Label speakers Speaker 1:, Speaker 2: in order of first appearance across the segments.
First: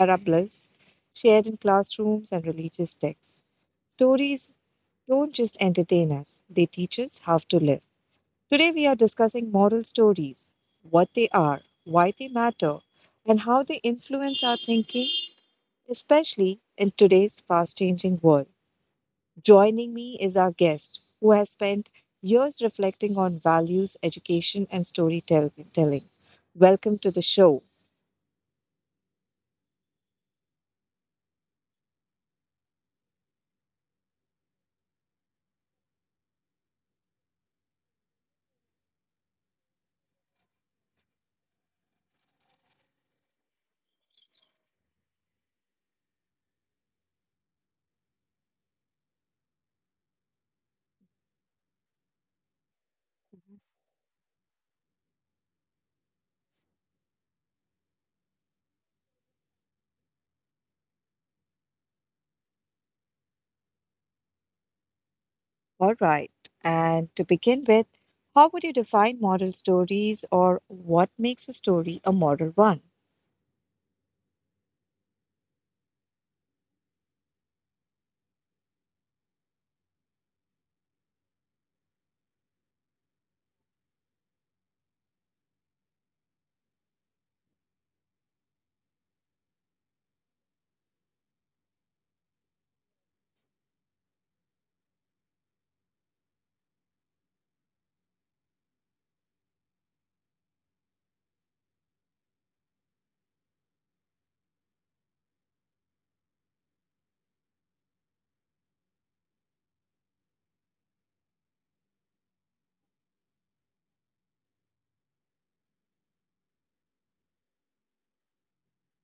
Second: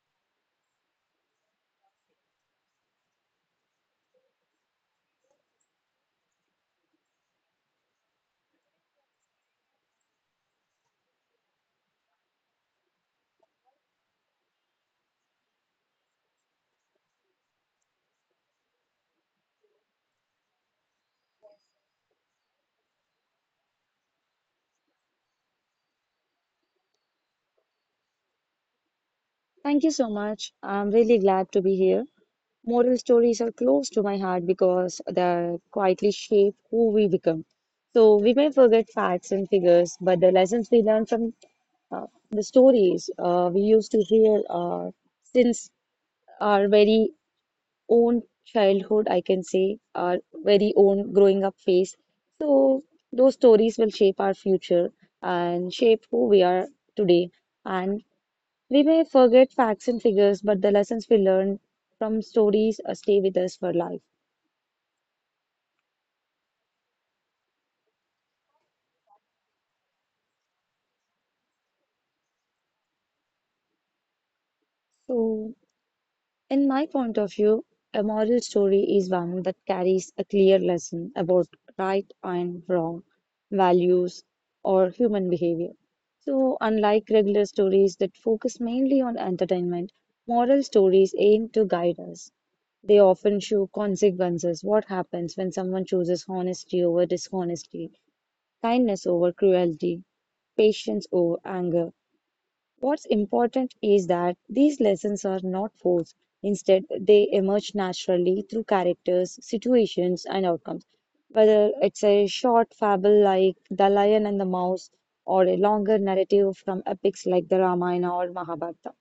Speaker 1: parables shared in classrooms and religious texts. Stories don't just entertain us, they teach us how to live. Today, we are discussing moral stories, what they are, why they matter, and how they influence our thinking, especially in today's fast changing world. Joining me is our guest, who has spent years reflecting on values, education, and storytelling. Welcome to the show.
Speaker 2: Thank you so much. I'm really glad to be here. Moral stories are close to my heart because they quietly shape who we become. So we may forget facts and figures, but the lessons we learn from uh, the stories we used to hear since our very own childhood, I can say, our very own growing up phase. So, those stories will shape our future and shape who we are today. And we may forget facts and figures, but the lessons we learn from stories stay with us for life.
Speaker 1: All right. And to begin with, how would you define model stories or what makes a story a model one?
Speaker 2: So, in my point of view, a moral story is one that carries a clear lesson about right and wrong, values, or human behavior. So, unlike regular stories that focus mainly on entertainment, moral stories aim to guide us. They often show consequences, what happens when someone chooses honesty over dishonesty, kindness over cruelty, patience over anger. What's important is that these lessons are not forced. Instead, they emerge naturally through characters, situations, and outcomes. Whether it's a short fable like The Lion and the Mouse, or a longer narrative from epics like the Ramayana or Mahabharata,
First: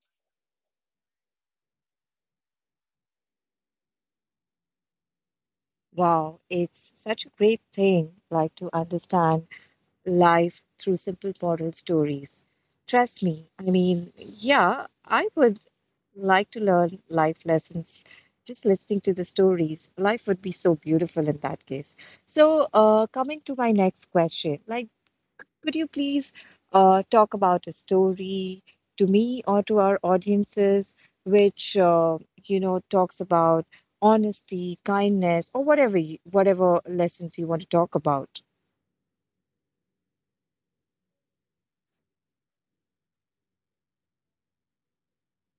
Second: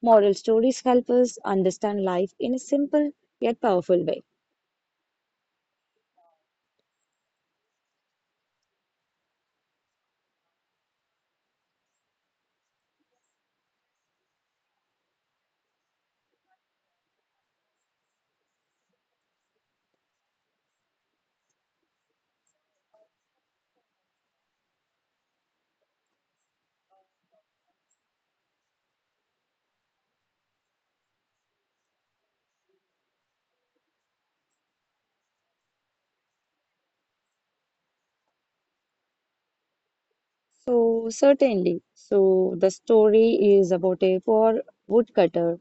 Speaker 2: moral stories help us understand life in a simple yet powerful way.
Speaker 1: Wow, it's such a great thing like to understand life through simple moral stories. Trust me, I mean, yeah, I would like to learn life lessons just listening to the stories. Life would be so beautiful in that case. So, coming to my next question, like, could you please talk about a story to me or to our audiences which, talks about honesty, kindness, or whatever, whatever lessons you want to talk about?
Speaker 2: So, certainly, so the story is about a poor woodcutter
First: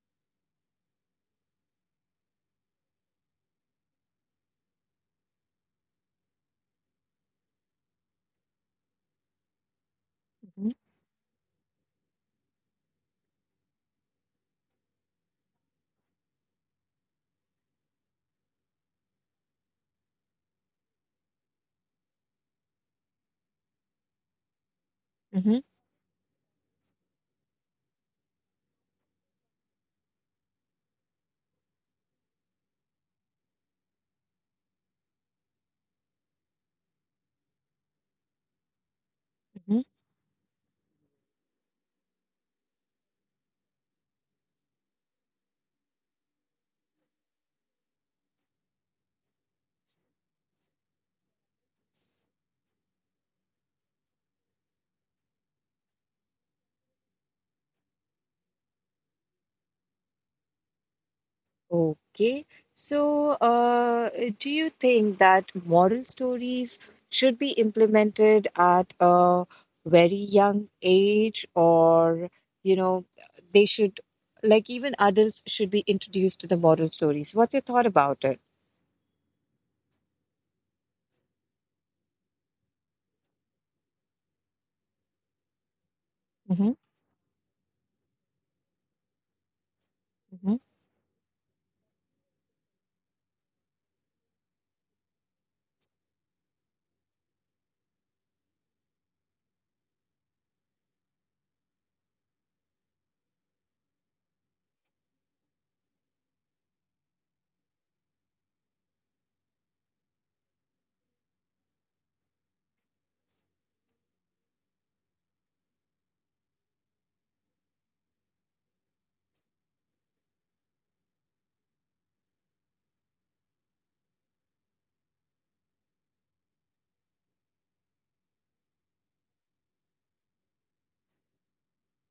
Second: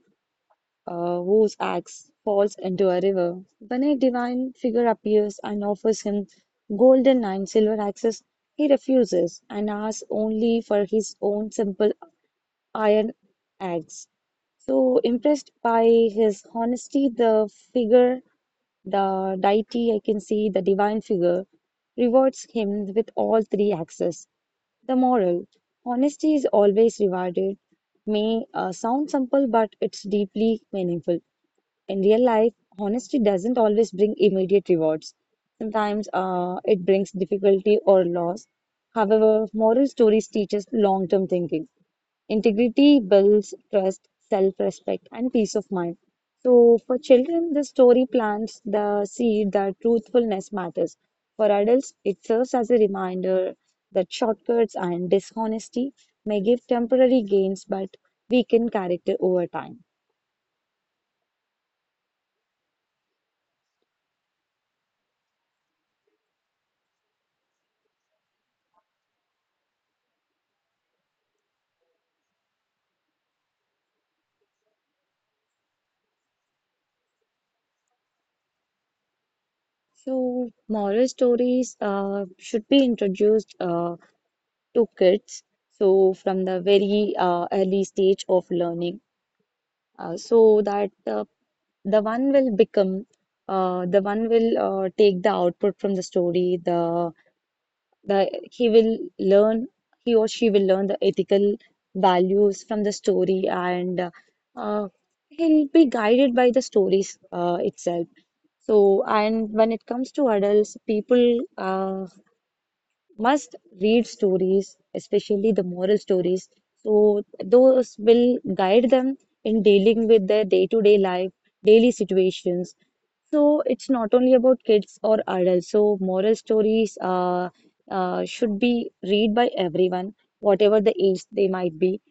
Speaker 2: whose axe falls into a river. When a divine figure appears and offers him golden and silver axes, he refuses and asks only
Speaker 1: Hmm.
Speaker 2: for his own simple iron axe. So, impressed by his honesty, the figure, the deity, I can see the divine figure, rewards him with all three axes. The moral, honesty is always rewarded, may sound simple, but it's deeply meaningful. In real life, honesty doesn't always bring immediate rewards. Sometimes it brings difficulty or loss. However,
Speaker 1: Hmm.
Speaker 2: moral stories teach us long-term thinking. Integrity builds trust, self-respect, and peace of mind. So, for children, the story plants the seed that truthfulness matters. For adults, it serves as a reminder that shortcuts and dishonesty may give temporary gains but weaken character over time.
Speaker 1: Okay. So, do you think that moral stories should be implemented at a very young age, or, you know, they should, like, even adults should be introduced to the moral stories? What's your thought about it?
Speaker 2: So, moral stories should be introduced to kids, so from the
Speaker 1: Mm-hmm.
Speaker 2: very early stage of learning,
Speaker 1: Mm-hmm.
Speaker 2: so that the one will become the one will take the output from the story, the he will learn, he or she will learn the ethical values from the story, and uh, he'll be guided by the stories itself. So, and when it comes to adults, people must read stories, especially the moral stories. So those will guide them in dealing with their day-to-day life, daily situations. So it's not only about kids or adults. So moral stories should be read by everyone, whatever the age they might be.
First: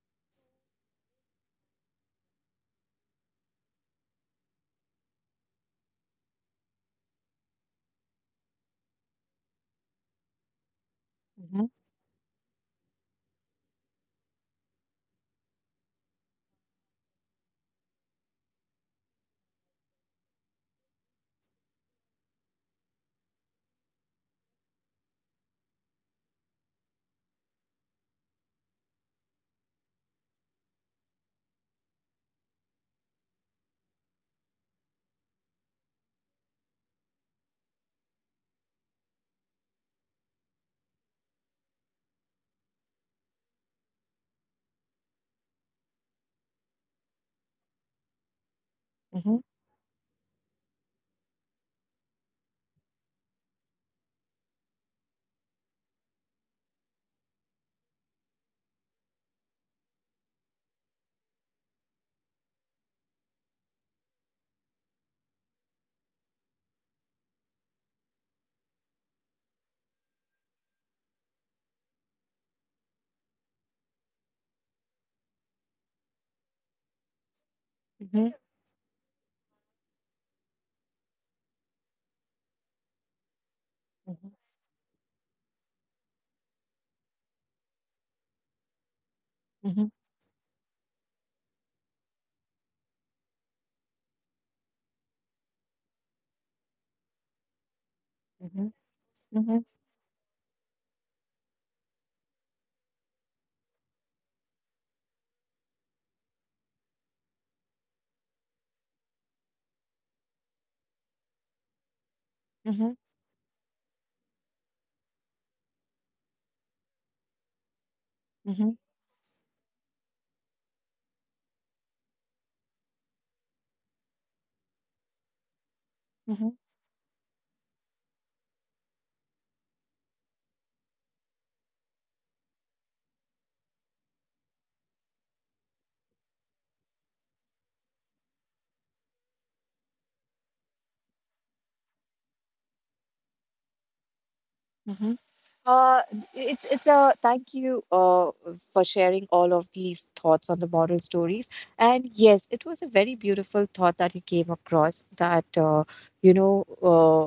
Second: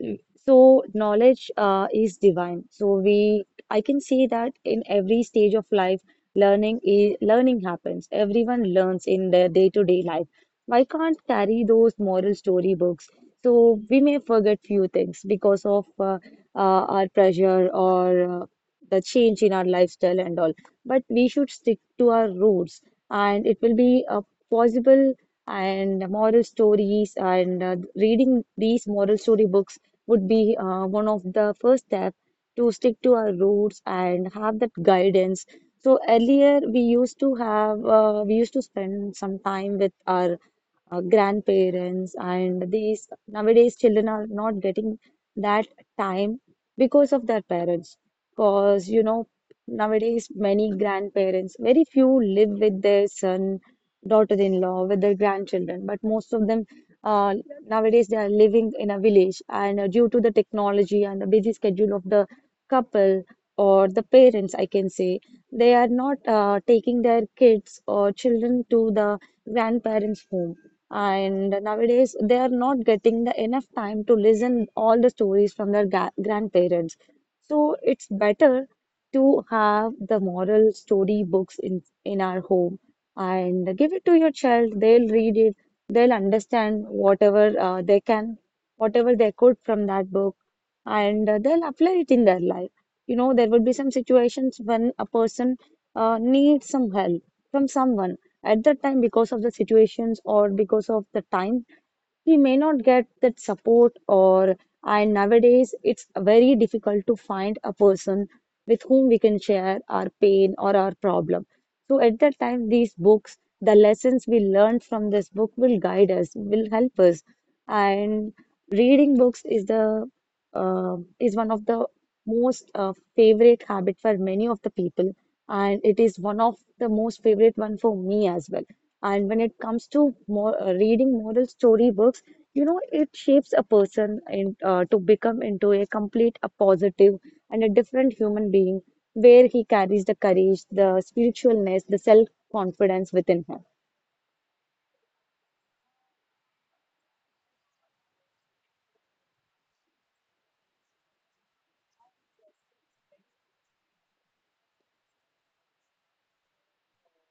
Speaker 2: Mm, So knowledge is divine. So we, I can say that in every stage of life, learning happens. Everyone learns in their day-to-day life. Why can't carry
Speaker 1: Mm-hmm.
Speaker 2: those moral storybooks? So we may forget few things because of our pressure or the change in our lifestyle and all. But we should stick to our roots, and it will be possible. And moral stories and reading these moral story books would be one of the first step to stick to our roots and have that guidance. So earlier we used to spend some time with our grandparents, and these nowadays children are not getting that time because of their parents, because you know,
Speaker 1: Mm-hmm.
Speaker 2: nowadays many grandparents, very few live with their son, daughter-in-law, with their grandchildren, but most of them uh, nowadays they are living in a village, and due to the technology and the busy schedule of the couple or the parents, I can say, they are not taking their kids or children to the grandparents home, and nowadays they are not getting the enough time to listen all the stories from their grandparents. So it's better to have the moral story books in our home and give it to your
Speaker 1: Mm-hmm.
Speaker 2: child, they'll read it, they'll understand whatever they can whatever they could from
Speaker 1: Mm-hmm.
Speaker 2: that book, and they'll apply it in their life. You know, there would be some situations when a person needs some help from someone. At
Speaker 1: Mm-hmm.
Speaker 2: that time, because of the
Speaker 1: Mm-hmm.
Speaker 2: situations or because of the time, we may not get that support, or, and nowadays it's very difficult to find a person with whom we can share our pain or our problem. So at that time,
Speaker 1: Mm-hmm.
Speaker 2: these books, the lessons we learned from this book will guide us, will help us. And
Speaker 1: Mm-hmm.
Speaker 2: reading books is the is one of the most favorite habit for many of the people, and it is one
Speaker 1: Mm-hmm.
Speaker 2: of the most favorite one for me as well. And when it comes to reading moral storybooks, you know, it shapes a person in, to become into a complete, a positive, and a different human being, where he carries the courage, the spiritualness, the self-confidence within him.
Speaker 1: Mm-hmm. Uh, it's a thank you for sharing all of these thoughts on the moral stories. And yes, it was a very beautiful thought that you came across that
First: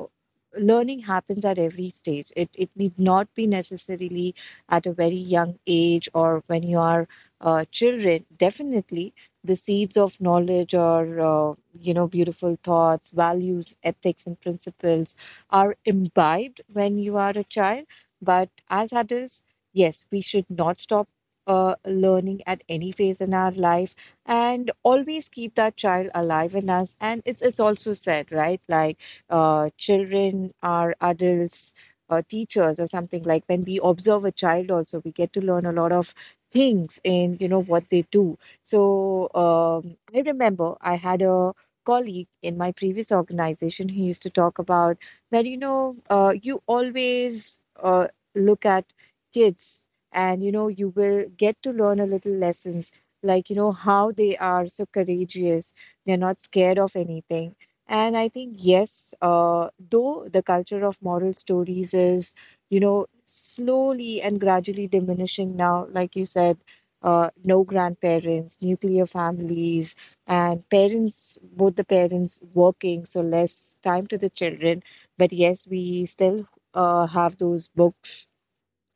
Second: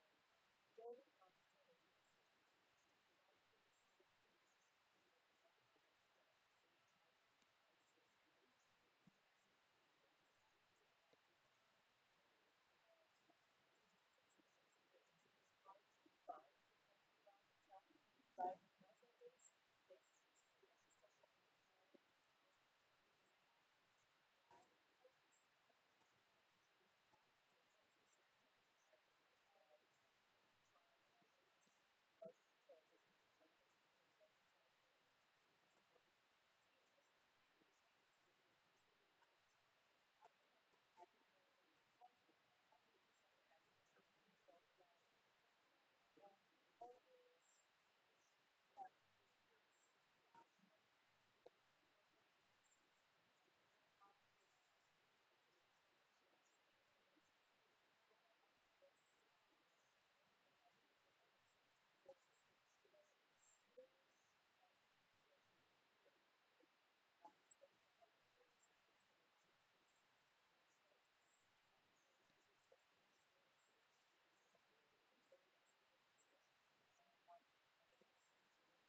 Speaker 1: learning happens at every stage. It need not be necessarily at a very young age or when you are children. Definitely, the seeds of knowledge or beautiful thoughts, values, ethics, and principles are imbibed when you are a child, but as adults, yes, we should not stop learning at any phase in our life, and always keep that child alive in us. And it's also said, right? Like children are adults. Teachers or something, like when we observe a child also we get to learn a lot of things in what they do. So, I remember I had a colleague in my previous organization who used to talk about that, you always look at kids, and, you will get to learn a little lessons, like, how they are so courageous, they're not scared of anything. And I think, yes, though the culture of moral stories is, slowly and gradually diminishing now, like you said, no grandparents, nuclear families, and parents, both the parents working, so less time to the children. But yes, we still have those books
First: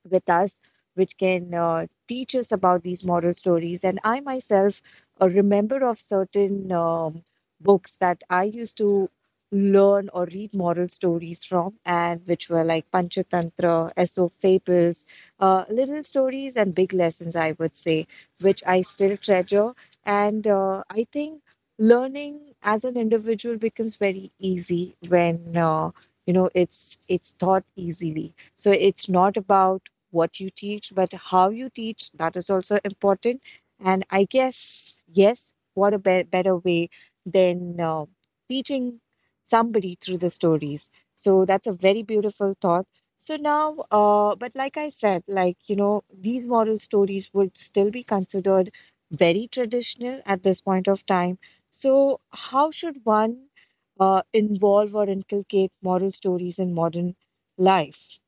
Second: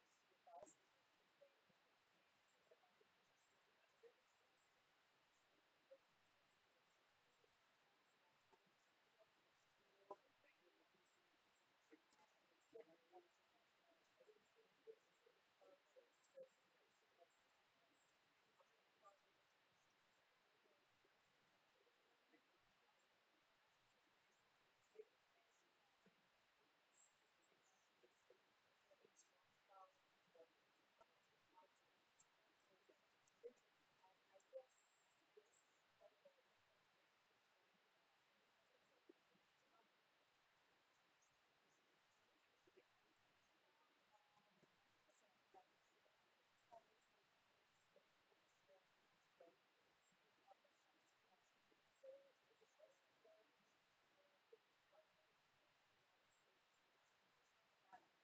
Speaker 1: with us, which can teach us about these moral stories. And I myself remember of certain books that I used to learn or read moral stories from, and which were like Panchatantra, Aesop Fables, little stories, and big lessons, I would say, which I still treasure. And I think learning as an individual becomes very easy when it's taught easily, so it's not about what you teach, but how you teach, that is also important. And I guess, yes, what a better way than teaching somebody through the stories. So that's a very beautiful thought. So now, but like I said, like, these moral stories would still be considered very traditional at this point of time. So, how should one involve or inculcate moral stories in modern life?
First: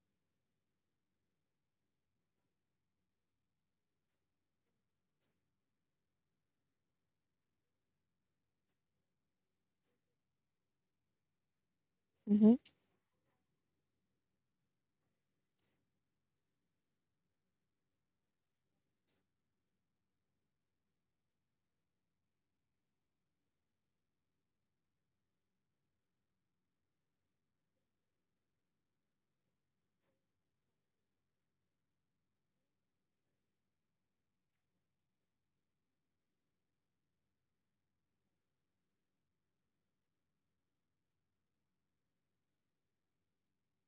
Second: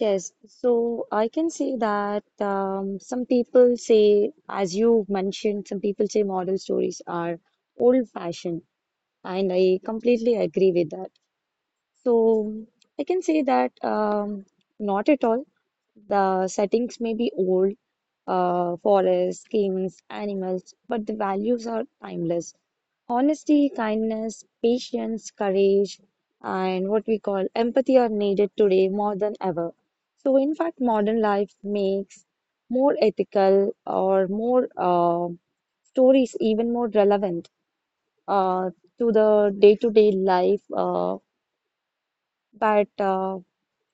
Speaker 2: Yes, so I can say that some people say, as you mentioned, some people say moral stories are old-fashioned, and I completely agree with that.
Speaker 1: Hmm.
Speaker 2: So I can say that not at all. The settings may be old, forests, kings, animals, but the values are timeless. Honesty, kindness, patience, courage, and what we call empathy are needed today more than ever. So, in fact, modern life makes more ethical or more stories even more relevant uh, to the day-to-day life. But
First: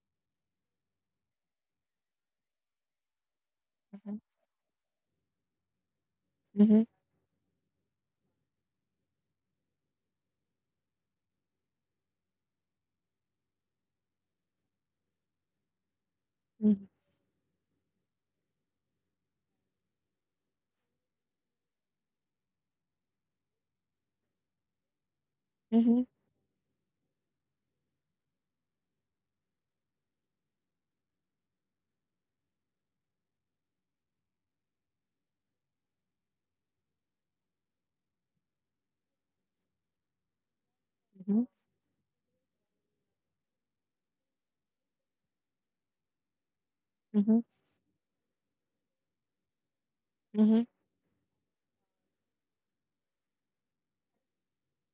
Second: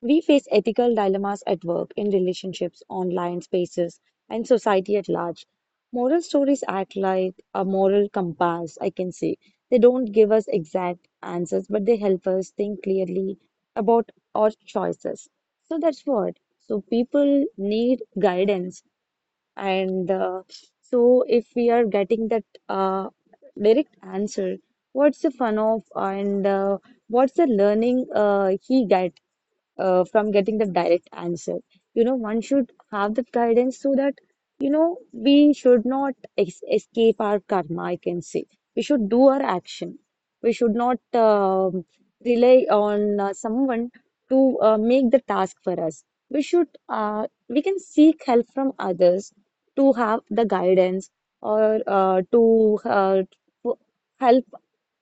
Speaker 2: We face ethical dilemmas at work, in relationships, online spaces, and society at large. Moral stories
Speaker 1: Hmm.
Speaker 2: act like a moral compass, I can say. They don't give us exact answers, but they help us think clearly about our choices. So that's what. So
Speaker 1: Mhm.
Speaker 2: people need guidance, and so if we are getting that direct answer, what's the fun of,
Speaker 1: Mhm.
Speaker 2: and what's the learning he guidance from getting the direct answer? You know, one should have that guidance so that, you know, we should not ex escape our karma, I can say. We should do our action. We should not
Speaker 1: Mhm.
Speaker 2: rely on someone to make the task for us.
Speaker 1: Mhm.
Speaker 2: We can seek help from others to have the
Speaker 1: Mhm.
Speaker 2: guidance, or to help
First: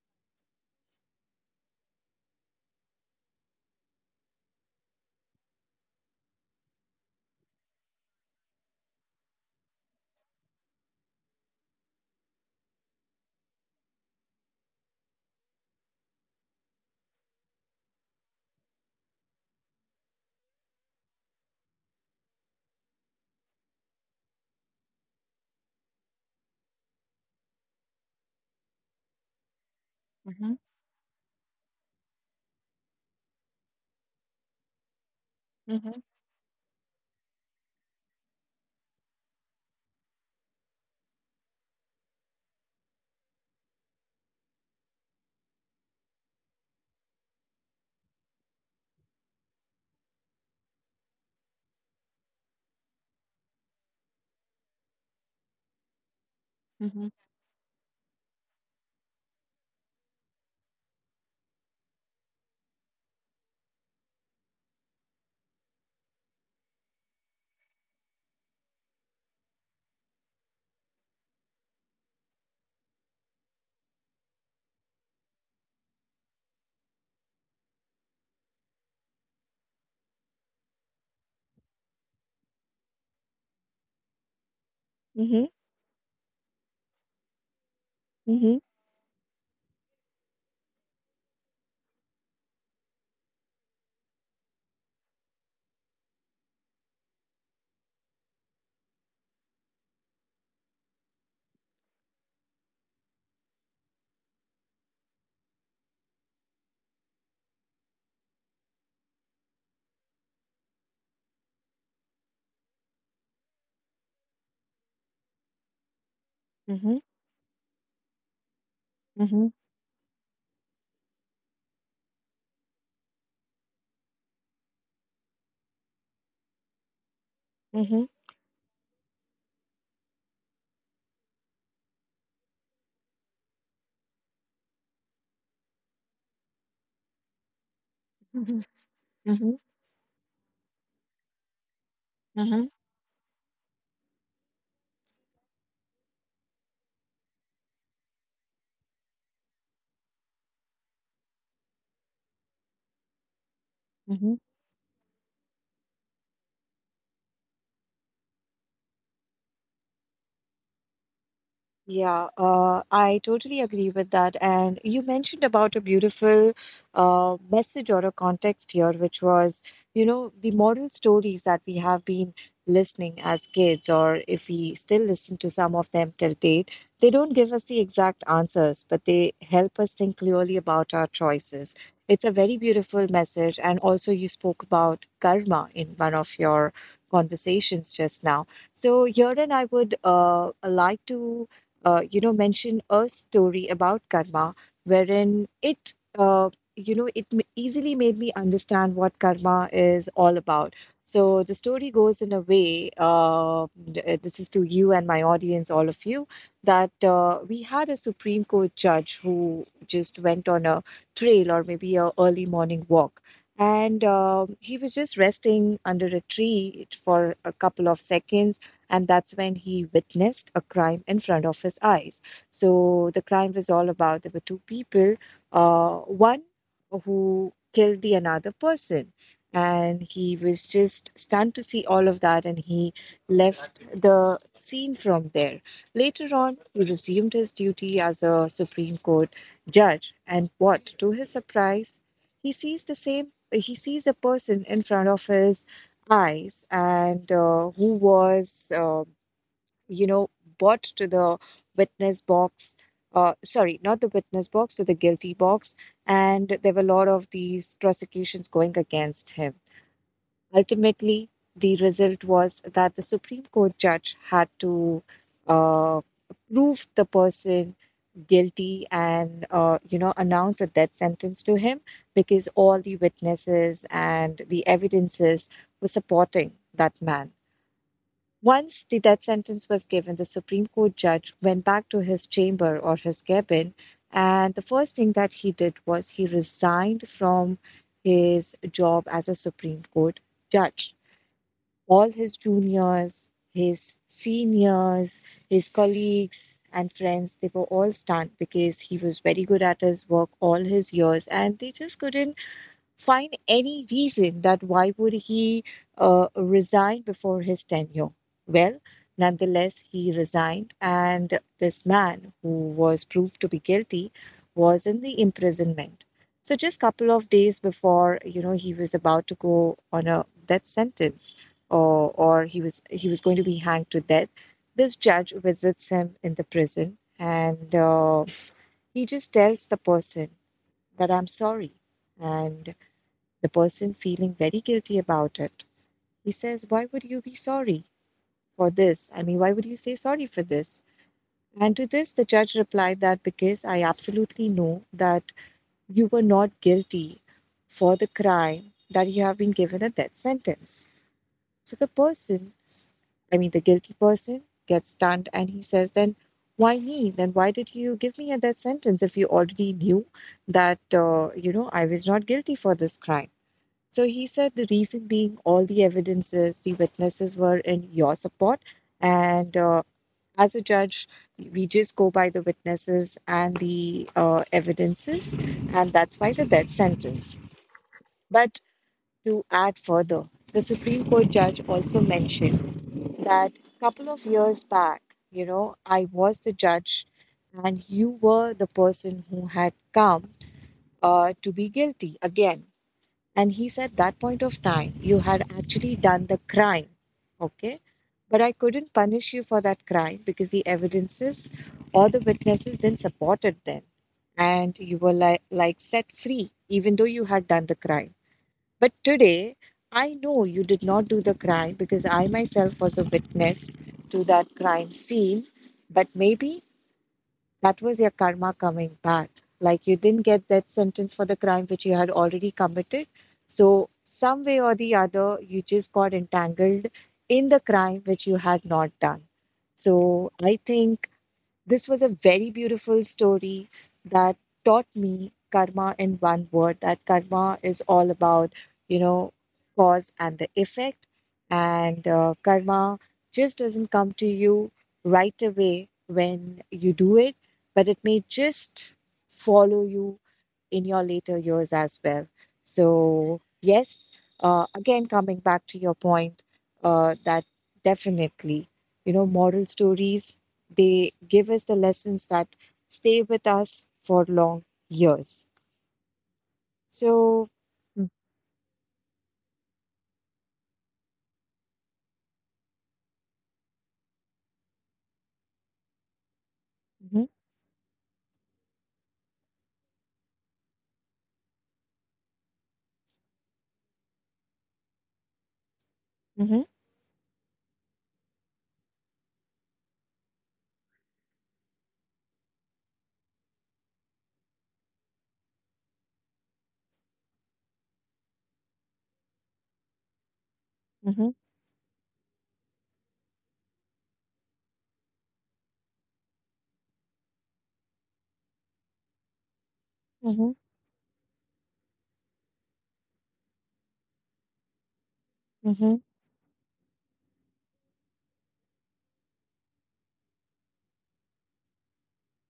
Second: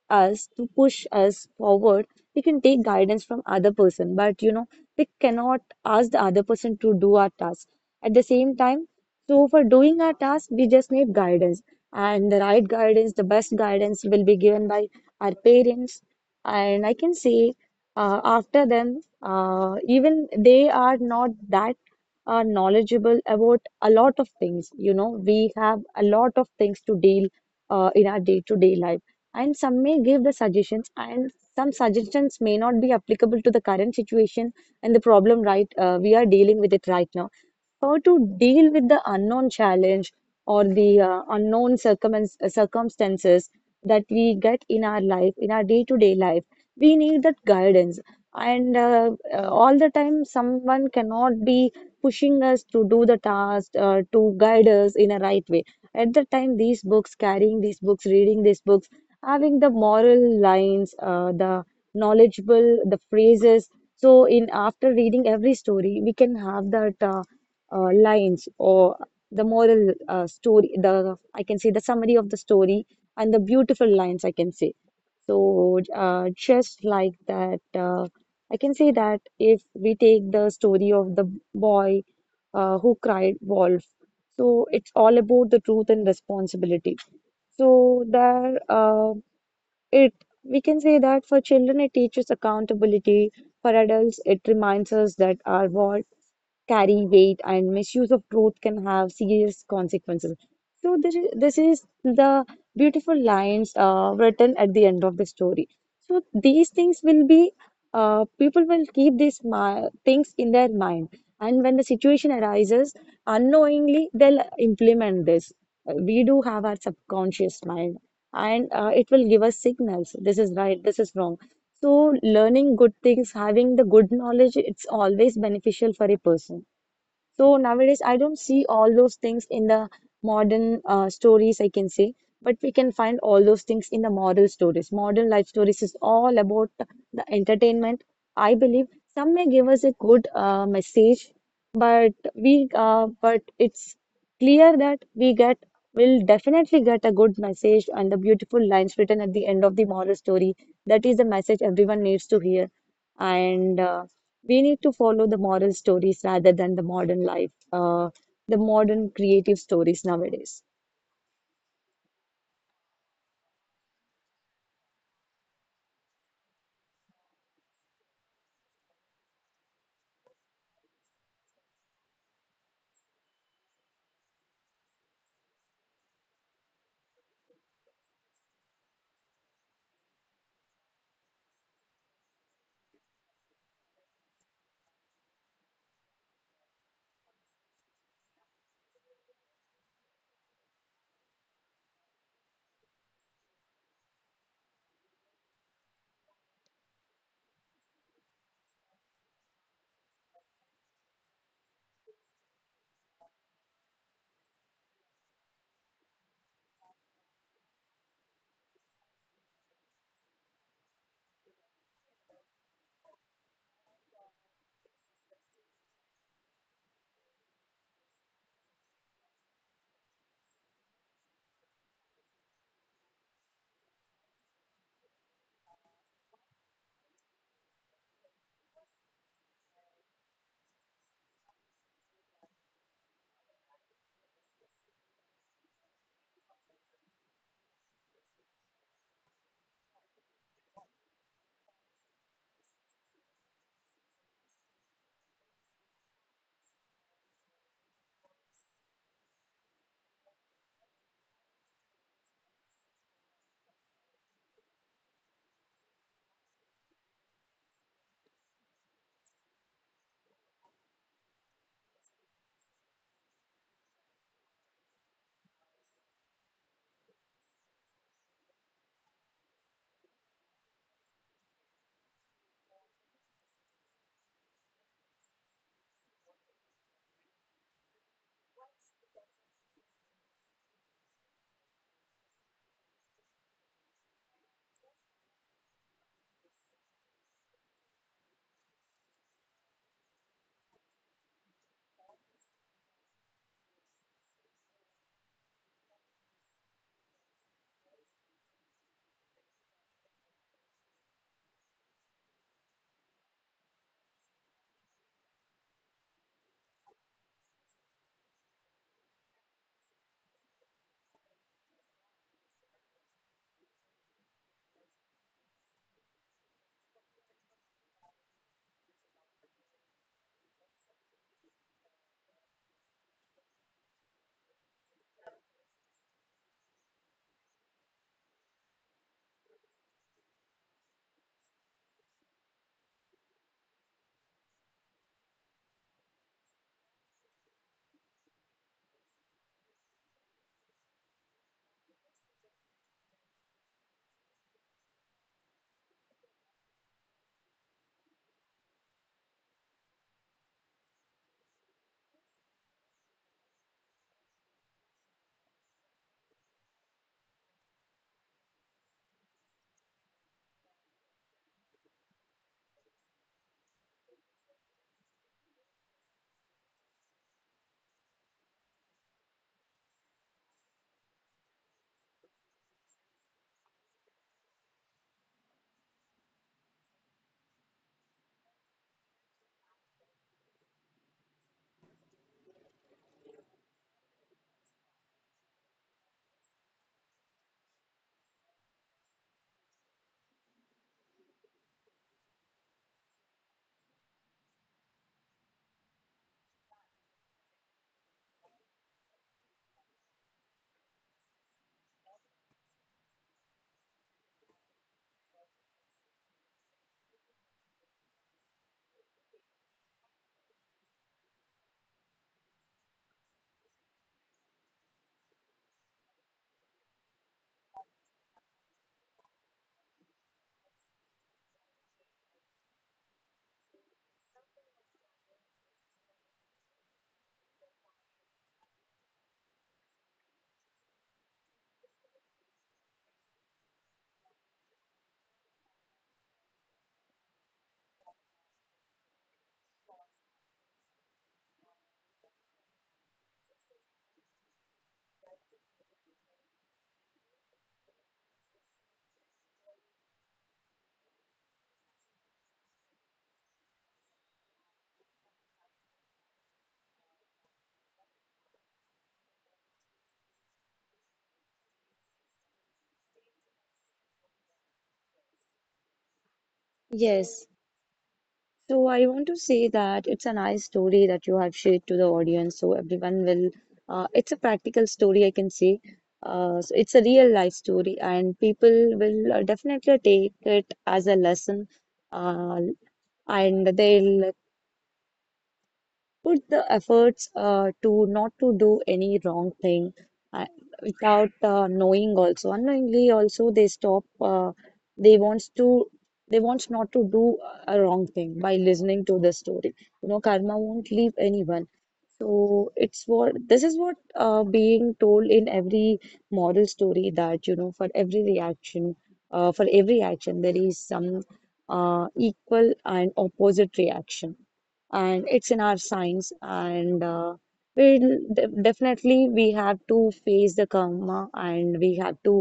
Speaker 2: us, to push us forward. We can take guidance from other person, but you know, we cannot ask the other person to do our task at the same time. So for doing our task, we just need guidance, and the right guidance, the best guidance will be given by our parents. And I can say after them, even they are not that knowledgeable about a lot of things. You know, we have a lot of things to deal in our day-to-day life, and some may give the
Speaker 1: Mhm.
Speaker 2: suggestions, and some suggestions may not be applicable to the current situation and the problem right
Speaker 1: Mhm. Mhm.
Speaker 2: we are dealing with it right now. How to deal with the unknown challenge or the circumstances that we get in our life, in our day to day life. We need that guidance. And all the time, someone cannot be pushing us to do the task, to guide us in a right way. At the time, these
Speaker 1: Mhm.
Speaker 2: books, carrying these books, reading these books, having the moral lines, the knowledgeable, the phrases. So, in after reading every story, we can have that. Lines, or the moral story, the, I can say, the summary of the story and the beautiful lines, I can say. So Just like that, I can say that if we take the story of the boy who cried wolf, so it's all
Speaker 1: Mhm.
Speaker 2: about the truth and responsibility. So
Speaker 1: Mhm.
Speaker 2: there, it we can say that for children it teaches accountability. For adults, it reminds us that our world carry weight and misuse of growth can have serious consequences. This is the beautiful lines written at the end of the story. So these things will be, people will keep these things in their mind, and when the situation arises, unknowingly they'll implement this. We do have our
Speaker 1: Mhm.
Speaker 2: subconscious mind, and it will give
Speaker 1: Mhm.
Speaker 2: us signals. This is right. This is wrong. So learning good things, having the good knowledge, it's always beneficial for a person. So nowadays,
Speaker 1: Mhm.
Speaker 2: I don't see all those things in the modern stories, I can say, but we can find all those things in the model stories. Modern life stories is all about the entertainment.
Speaker 1: Mhm.
Speaker 2: I believe some may give us a good message, but
Speaker 1: Mhm.
Speaker 2: we but it's clear that we get will definitely get a good message and the beautiful lines written at the end of the moral story. That is the message everyone needs to hear, and
Speaker 1: Mhm. Mhm.
Speaker 2: we need to follow the moral stories rather than the modern life, the modern creative stories nowadays.
Speaker 1: Yeah, I totally agree with that. And you mentioned about a beautiful message or a context here, which was, the moral stories that we have been listening as kids, or if we still listen to some of them till date, they don't give us the exact answers, but they help us think clearly about our choices. It's a very beautiful message. And also, you spoke about karma in one of your conversations just now. So, here, and I would like to mention a story about karma, wherein it, you know, it m- easily made me understand what karma is all about. So the story goes in a way, this is to you and my audience, all of you, that we had a Supreme Court judge who just went on a trail or maybe a early morning walk. And he was just resting under a tree for a couple of seconds, and that's when he witnessed a crime in front of his eyes. So the crime was all about there were two people, one who killed the another person, and he was just stunned to see all of that, and he left the scene from there. Later on, he resumed his duty as a Supreme Court judge, and what to his surprise, he sees the same. He sees a person in front of his eyes and who was, you know, brought to the witness box. Sorry, not the witness box, to the guilty box. And there were a lot of these prosecutions going against him. Ultimately, the result was that the Supreme Court judge had to uh, prove the person guilty and announce a death sentence to him because all the witnesses and the evidences were supporting that man. Once the death sentence was given, the Supreme Court judge went back to his chamber or his cabin, and the first thing that he did was he resigned from his job as a Supreme Court judge. All his juniors, his seniors, his colleagues, and friends, they were all stunned because he was very good at his work all his years, and they just couldn't find any reason that why would he resign before his tenure. Well, nonetheless, he resigned, and this man who was proved to be guilty was in the imprisonment. So just couple of days before, he was about to go on a death sentence, or he was going to be hanged to death. This judge visits him in the prison, and he just tells the person that I'm sorry, and the person, feeling very guilty about it, he says, "Why would you be sorry for this? I mean, why would you say sorry for this?" And to this, the judge replied that because I absolutely know that you were not guilty for the crime that you have been given a death sentence. So the person, I mean, the guilty person gets stunned, and he says, "Then why me? Then why did you give me a death sentence if you already knew that, I was not guilty for this crime?" So he said the reason being all the evidences, the witnesses were in your support. And as a judge, we just go by the witnesses and the evidences. And that's why the death sentence. But to add further, the Supreme Court judge also mentioned that couple of years back, I was the judge and you were the person who had come to be guilty again, and he said, that point of time, you had actually done the crime. Okay. But I couldn't punish you for that crime because the evidences or the witnesses then supported them. And you were like, set free, even though you had done the crime. But today, I know you did not do the crime because I myself was a witness to that crime scene. But maybe that was your karma coming back. Like you didn't get that sentence for the crime which you had already committed. So, some way or the other, you just got entangled in the crime which you had not done. So, I think this was a very beautiful story that taught me karma in one word, that karma is all about, you know, cause and the effect. And karma just doesn't come to you right away when you do it, but it may just follow you in your later years as well. So, yes, again, coming back to your point, that definitely, moral stories, they give us the lessons that stay with us for long years. So.
Speaker 2: Yes. So I want to say that it's a nice story that you have shared to the audience. So everyone will, it's a practical story, I can say. So it's a
Speaker 1: Mm-hmm.
Speaker 2: real life story, and people will definitely take it as a lesson. Uh, and they'll put
Speaker 1: Mm-hmm.
Speaker 2: the efforts to not to do any wrong thing uh, without knowing also, unknowingly also they stop they wants to they wants not to do a wrong thing by listening to the story. You know, karma won't leave
Speaker 1: Mm-hmm.
Speaker 2: anyone. So it's what this is what being told in every moral story, that you know, for every reaction, for every
Speaker 1: Mm-hmm.
Speaker 2: action there is some equal and opposite reaction, and it's in our
Speaker 1: Mm-hmm.
Speaker 2: science, and we'll de definitely we have to face the karma, and we have to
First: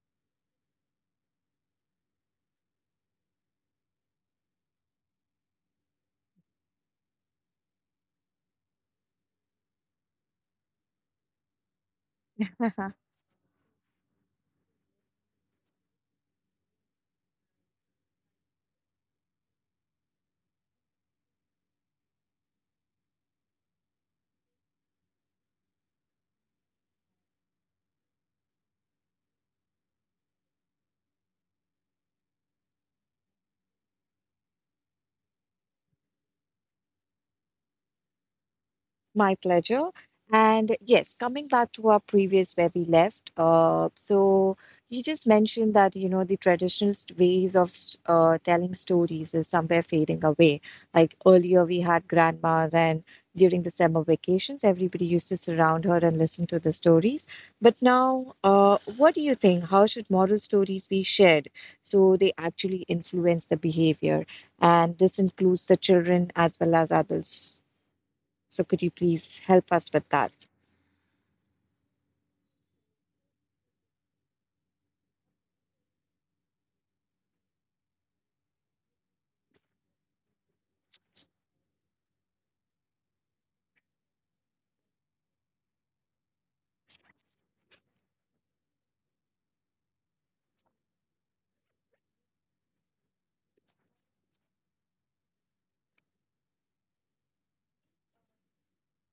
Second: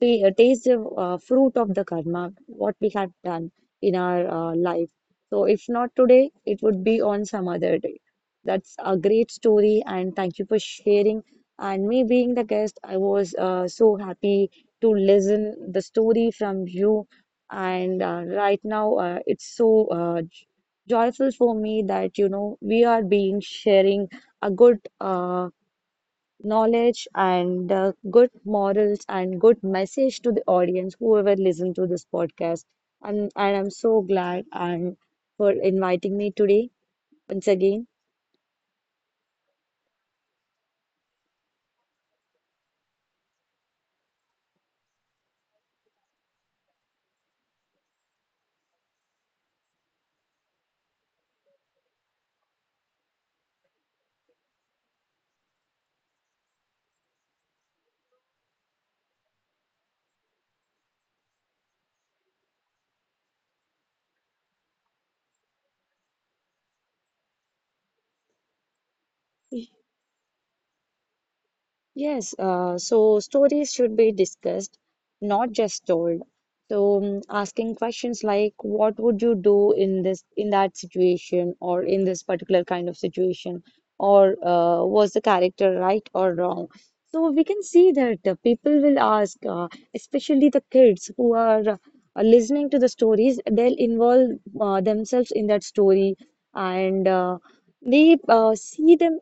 Speaker 2: taste the fruit of the karma what we have done in our life. So if not today, it would be on some other day. That's a great story, and thank you for sharing. And me being the guest, I was so happy to listen the story from you. And right now, it's so joyful for me that you know we are being sharing a good knowledge and good morals and good message to the audience, whoever listen to this podcast. And I'm so glad, and for inviting me today once again.
Speaker 1: My pleasure. And yes, coming back to our previous where we left, so you just mentioned that, the traditional ways of telling stories is somewhere fading away. Like earlier, we had grandmas, and during the summer vacations, everybody used to surround her and listen to the stories. But now, what do you think? How should moral stories be shared so they actually influence the behavior? And this includes the children as well as adults. So could you please help us with that?
Speaker 2: Yes, so stories should be discussed, not just told. So asking questions like, what would you do in that situation, or in this particular kind of situation, or was the character right or wrong? So we can see that people will ask, especially the kids who are listening to the stories, they'll involve themselves in that story, and they see them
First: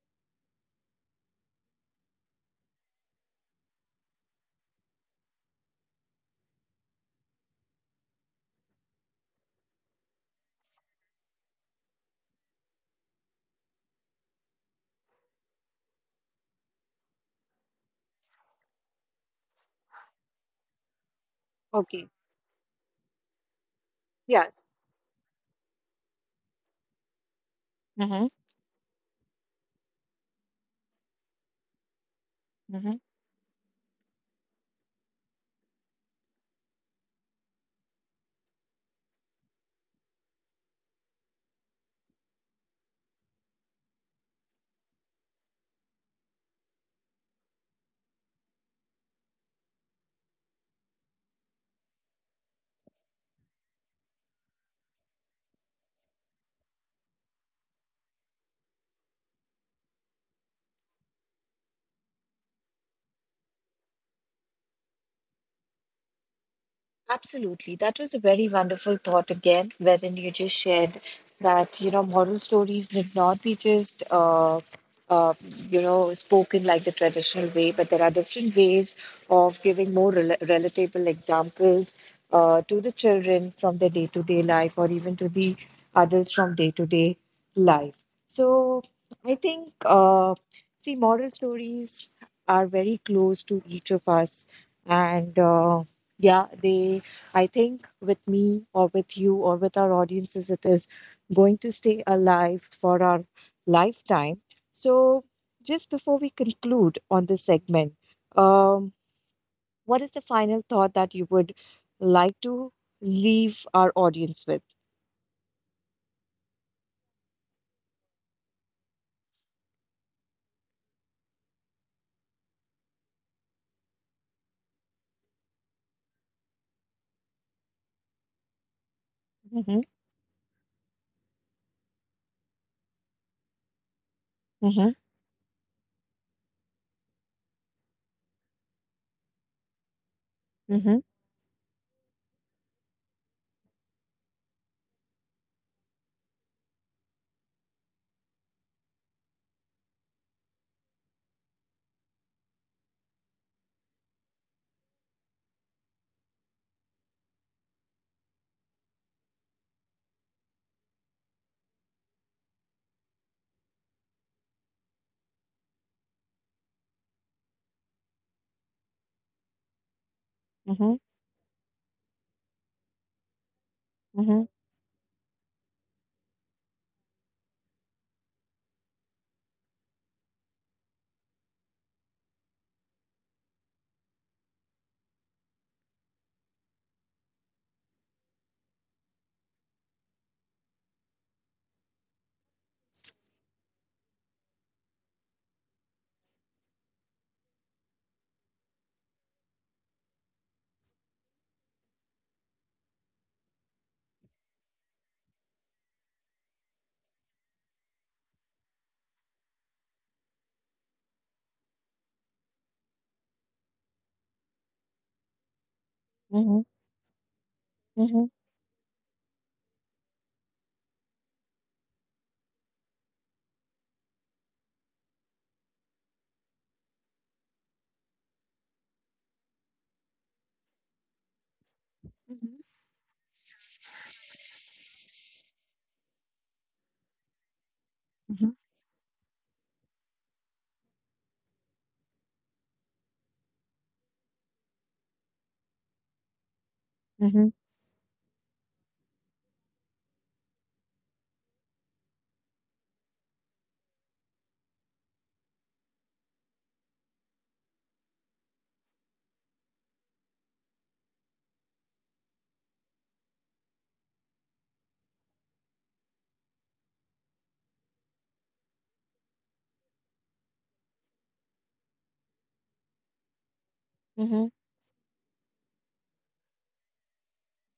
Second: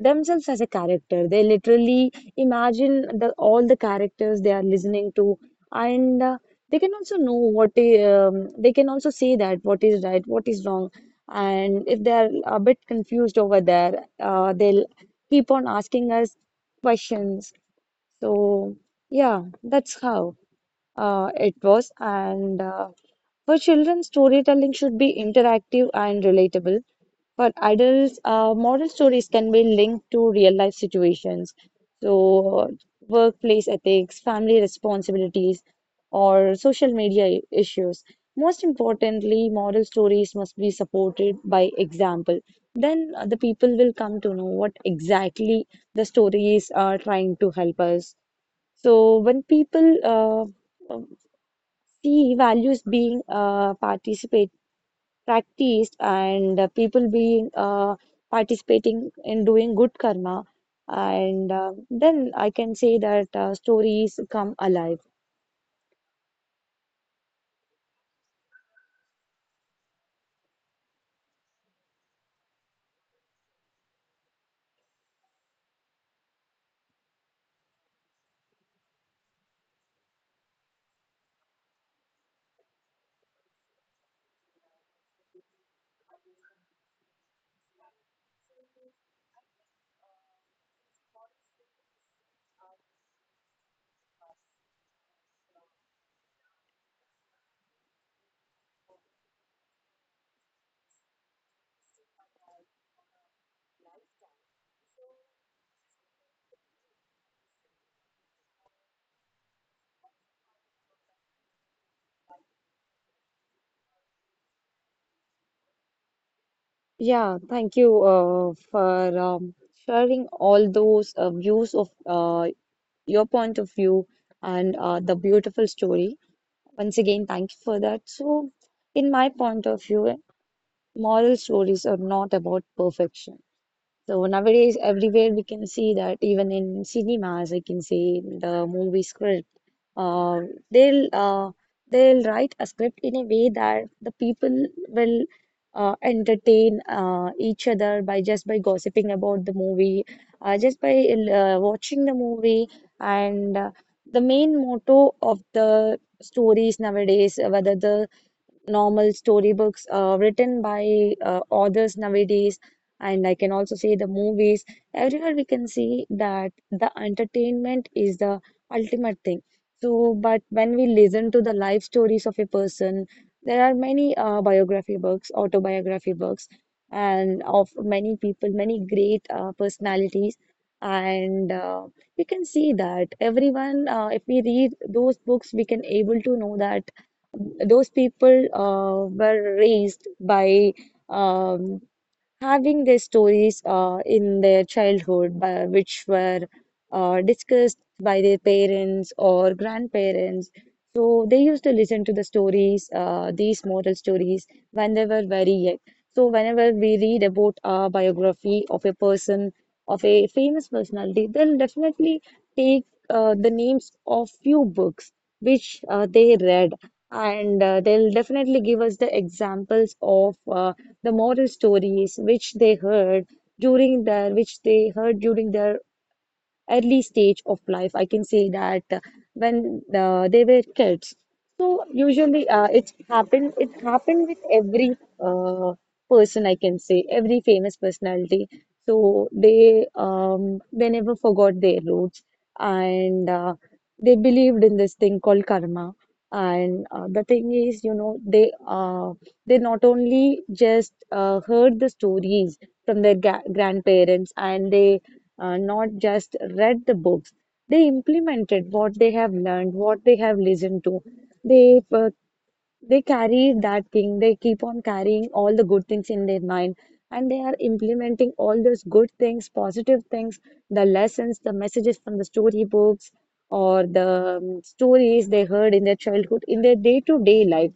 Speaker 2: themselves as a character. They literally imagine all the characters they are listening to, and they can also know what they can also say that what is right, what is wrong, and if they are a bit confused over there, they'll keep on asking us questions. So yeah, that's how it was,
Speaker 1: Okay.
Speaker 2: and. For children,
Speaker 1: Yes.
Speaker 2: storytelling should be interactive and relatable. For adults,
Speaker 1: Mm-hmm.
Speaker 2: moral stories can be linked to real life situations. So,
Speaker 1: Mm-hmm.
Speaker 2: workplace ethics, family responsibilities, or social media issues. Most importantly, moral stories must be supported by example. Then the people will come to know what exactly the stories are trying to help us. So, when people uh, see values being participate practiced, and people being participating in doing good karma, and then I can say that stories come alive.
Speaker 1: Absolutely. That was a very wonderful thought again, wherein you just shared that, moral stories need not be just, uh, spoken like the traditional way, but there are different ways of giving more relatable examples to the children from their day-to-day life, or even to the adults from day-to-day life. So I think, see, moral stories are very close to each of us, and, yeah, they I think with me or with you or with our audiences, it is going to stay alive for our lifetime. So, just before we conclude on this segment, what is the final thought that you would like to leave our audience with?
Speaker 2: Yeah, thank you for sharing all those views of your point of view, and the beautiful story. Once again, thank you for that. So, in my point of view, moral stories are not about perfection. So nowadays, everywhere we can see that even in cinemas, I can see the movie script. Uh, they'll uh, they'll write a script in a way that the people will entertain each other by just by gossiping about the movie, just by watching the movie. And the main motto of the stories nowadays, whether the normal storybooks written by authors nowadays. And I can also say the movies. Everywhere we can see that the entertainment is the ultimate thing. So, but when we listen to the life stories of a person, there are many biography books, autobiography books, and of many people, many great personalities. And you can see that everyone, if we read those books, we can able to know that those people were raised by um, having their stories in their childhood, which were discussed by their parents or grandparents. So they used to listen to the stories, these moral stories, when they were very young. So whenever we read about a biography of a person, of a famous personality, they'll definitely take the names of few books which they read, and they'll definitely give us the examples of the moral stories which they heard during their early stage of life. I can say that when they were kids. So usually it happened with every uh, person, I can say, every famous personality. So they never forgot their roots, and they believed in this thing called karma. And the thing is, you know, they not only just heard the stories from their ga grandparents, and they not just read the books. They implemented what they have learned, what they have listened to. They uh, they carry that thing. They keep on carrying all the good things in their mind, and they are implementing all those good things, positive things, the lessons, the messages from the storybooks or the stories they heard in their childhood in their day-to-day life.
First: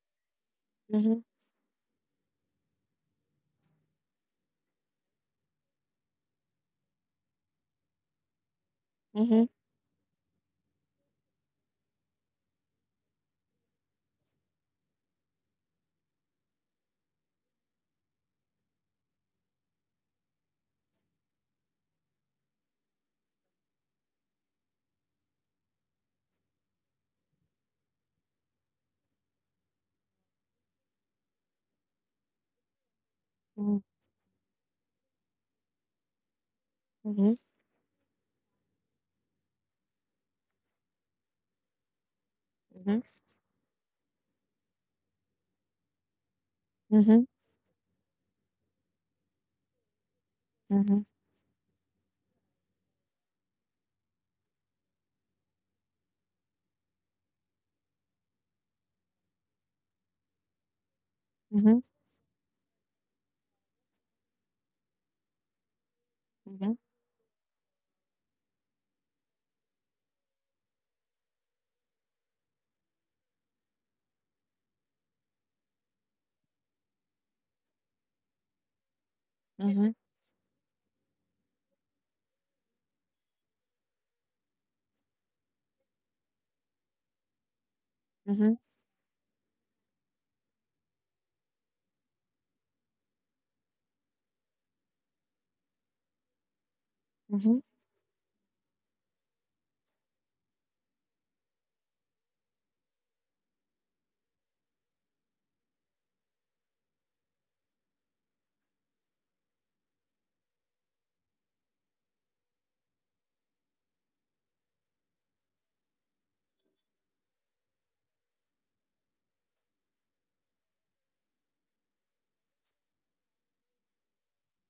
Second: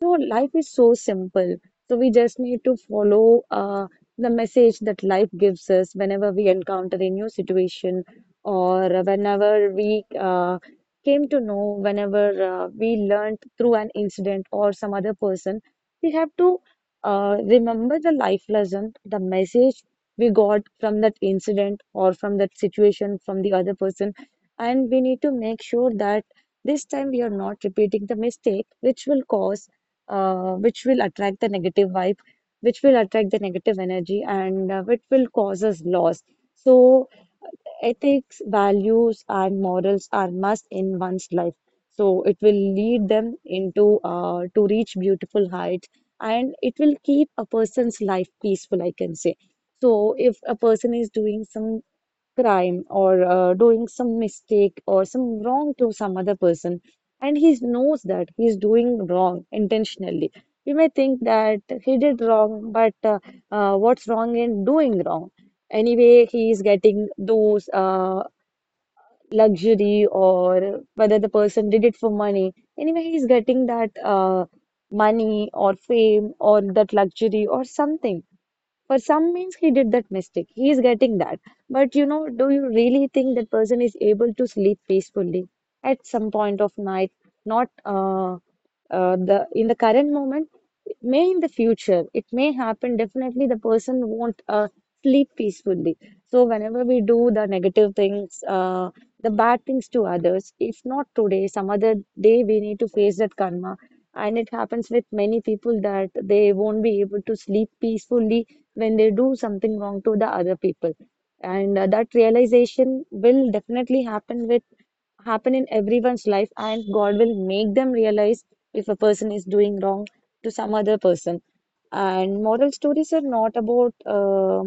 Speaker 2: So life is so simple. So we just need to follow the message that life gives us whenever we encounter a new situation or whenever we came to know, whenever we learned through an incident or some other person. We have to remember the life lesson, the message we got from that incident or from that situation from the other person. And we need to make sure that this time we are not repeating the mistake, which will cause which will attract the negative vibe, which will attract the negative energy, and which will cause us loss. So, ethics, values, and morals are must in one's life. So, it will lead them into to reach beautiful heights, and it will keep a person's life peaceful, I can say. So, if a person is doing some crime or doing some mistake or some wrong to some other person, and he knows that he is doing wrong intentionally, we may think that he did wrong, but what's wrong in doing wrong? Anyway, he is getting those luxury, or whether the person did it for money, anyway, he is getting that money or fame or that luxury or something. For some means he did that mistake. He is getting that. But you know, do you really think that person is able to sleep peacefully at some point of night? Not the in the current moment, it may in the future, it may happen. Definitely, the person won't sleep peacefully. So whenever we do the negative things, the bad things to others, if not today, some other day, we need to face that karma. And it happens with many people that they won't be able to sleep peacefully when they do something wrong to the other people. And that realization will definitely happen in everyone's life, and God will make them realize if a person is doing wrong to some other person. And moral stories are not about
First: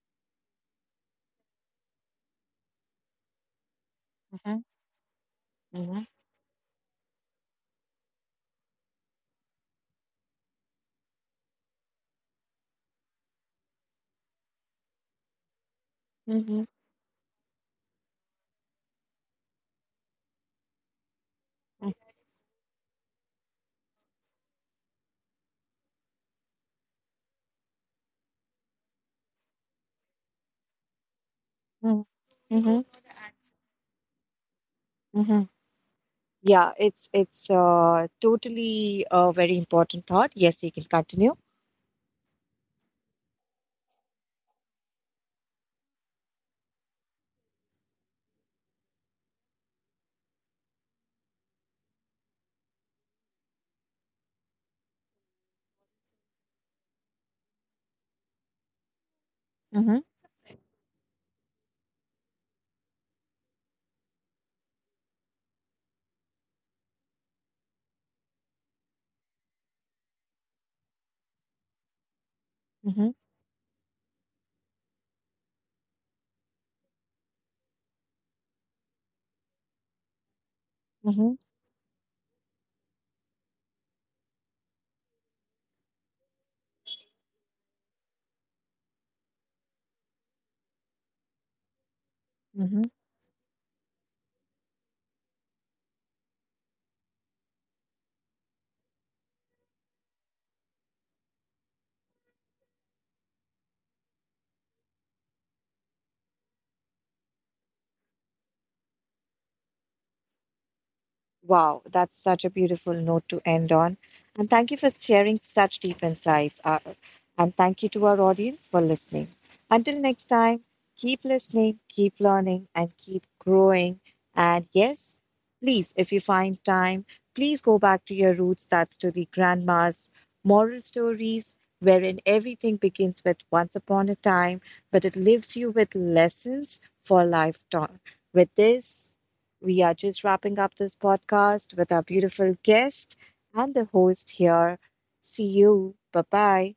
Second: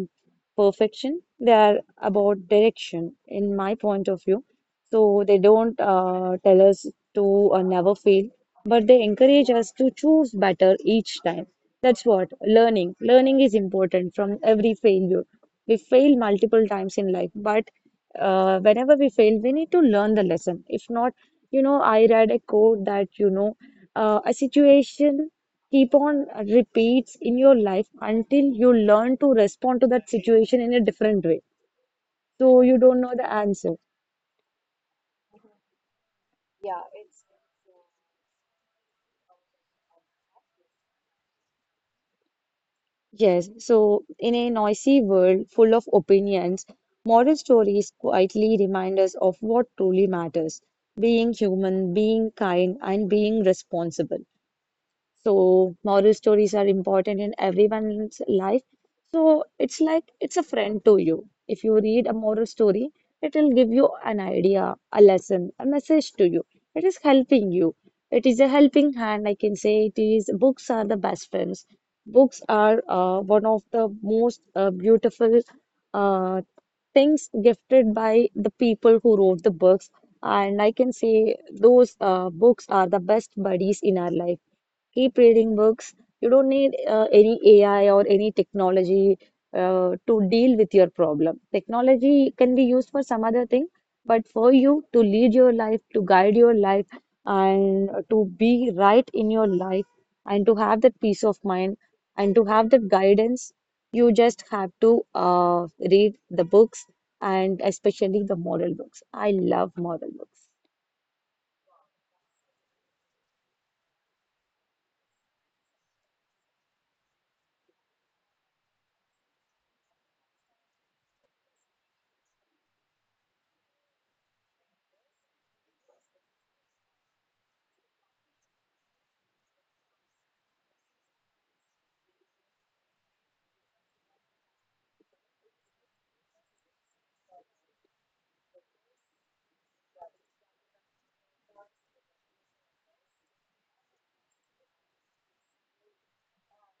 Speaker 2: perfection, they are about direction, in my point of view. So they don't
Speaker 1: Mhm.
Speaker 2: tell us to never fail, but they encourage us to choose better each time. That's what learning. Learning is important from every failure. We fail
Speaker 1: Mhm.
Speaker 2: multiple times in life, but whenever we fail, we need to learn the lesson. If not, you know,
Speaker 1: Mhm.
Speaker 2: I read a quote that, you know, a situation keep on repeats in your life until you learn to respond to that situation in a different way.
Speaker 1: Mhm.
Speaker 2: So you
Speaker 1: Mhm.
Speaker 2: don't know the answer.
Speaker 1: Mhm. Yeah, it's totally a very important thought. Yes, you can continue.
Speaker 2: Yes, so in a noisy world full of opinions, moral stories quietly remind us of what truly matters: being human, being kind, and being responsible. So moral stories are important in everyone's life. So it's
Speaker 1: Mm-hmm.
Speaker 2: like it's a friend to you. If you read a moral story, it will give you an idea, a lesson, a message to you. It is helping you. It is a helping hand, I can say it is. Books are the best friends. Books are
Speaker 1: Mm-hmm.
Speaker 2: one of the most beautiful uh, things gifted by the people who wrote the books. And I can say those books are the best buddies in our life. Keep reading books. You don't need any AI or any technology to deal with your problem. Technology can be
Speaker 1: Mm-hmm.
Speaker 2: used for some other thing, but for you to lead your life, to guide your life, and to be right in your life, and to have that peace of mind, and to have that guidance, you just have to read the books, and especially the moral books. I love moral books.
Speaker 1: Wow, that's such a beautiful note to end on. And thank you for sharing such deep insights. And thank you to our audience for listening. Until next time, keep listening, keep learning, and keep growing. And yes, please, if you find time, please go back to your roots. That's to the grandma's moral stories, wherein everything begins with once upon a time, but it leaves you with lessons for lifetime. With this, we are just wrapping up this podcast with our beautiful guest and the host here. See you. Bye bye.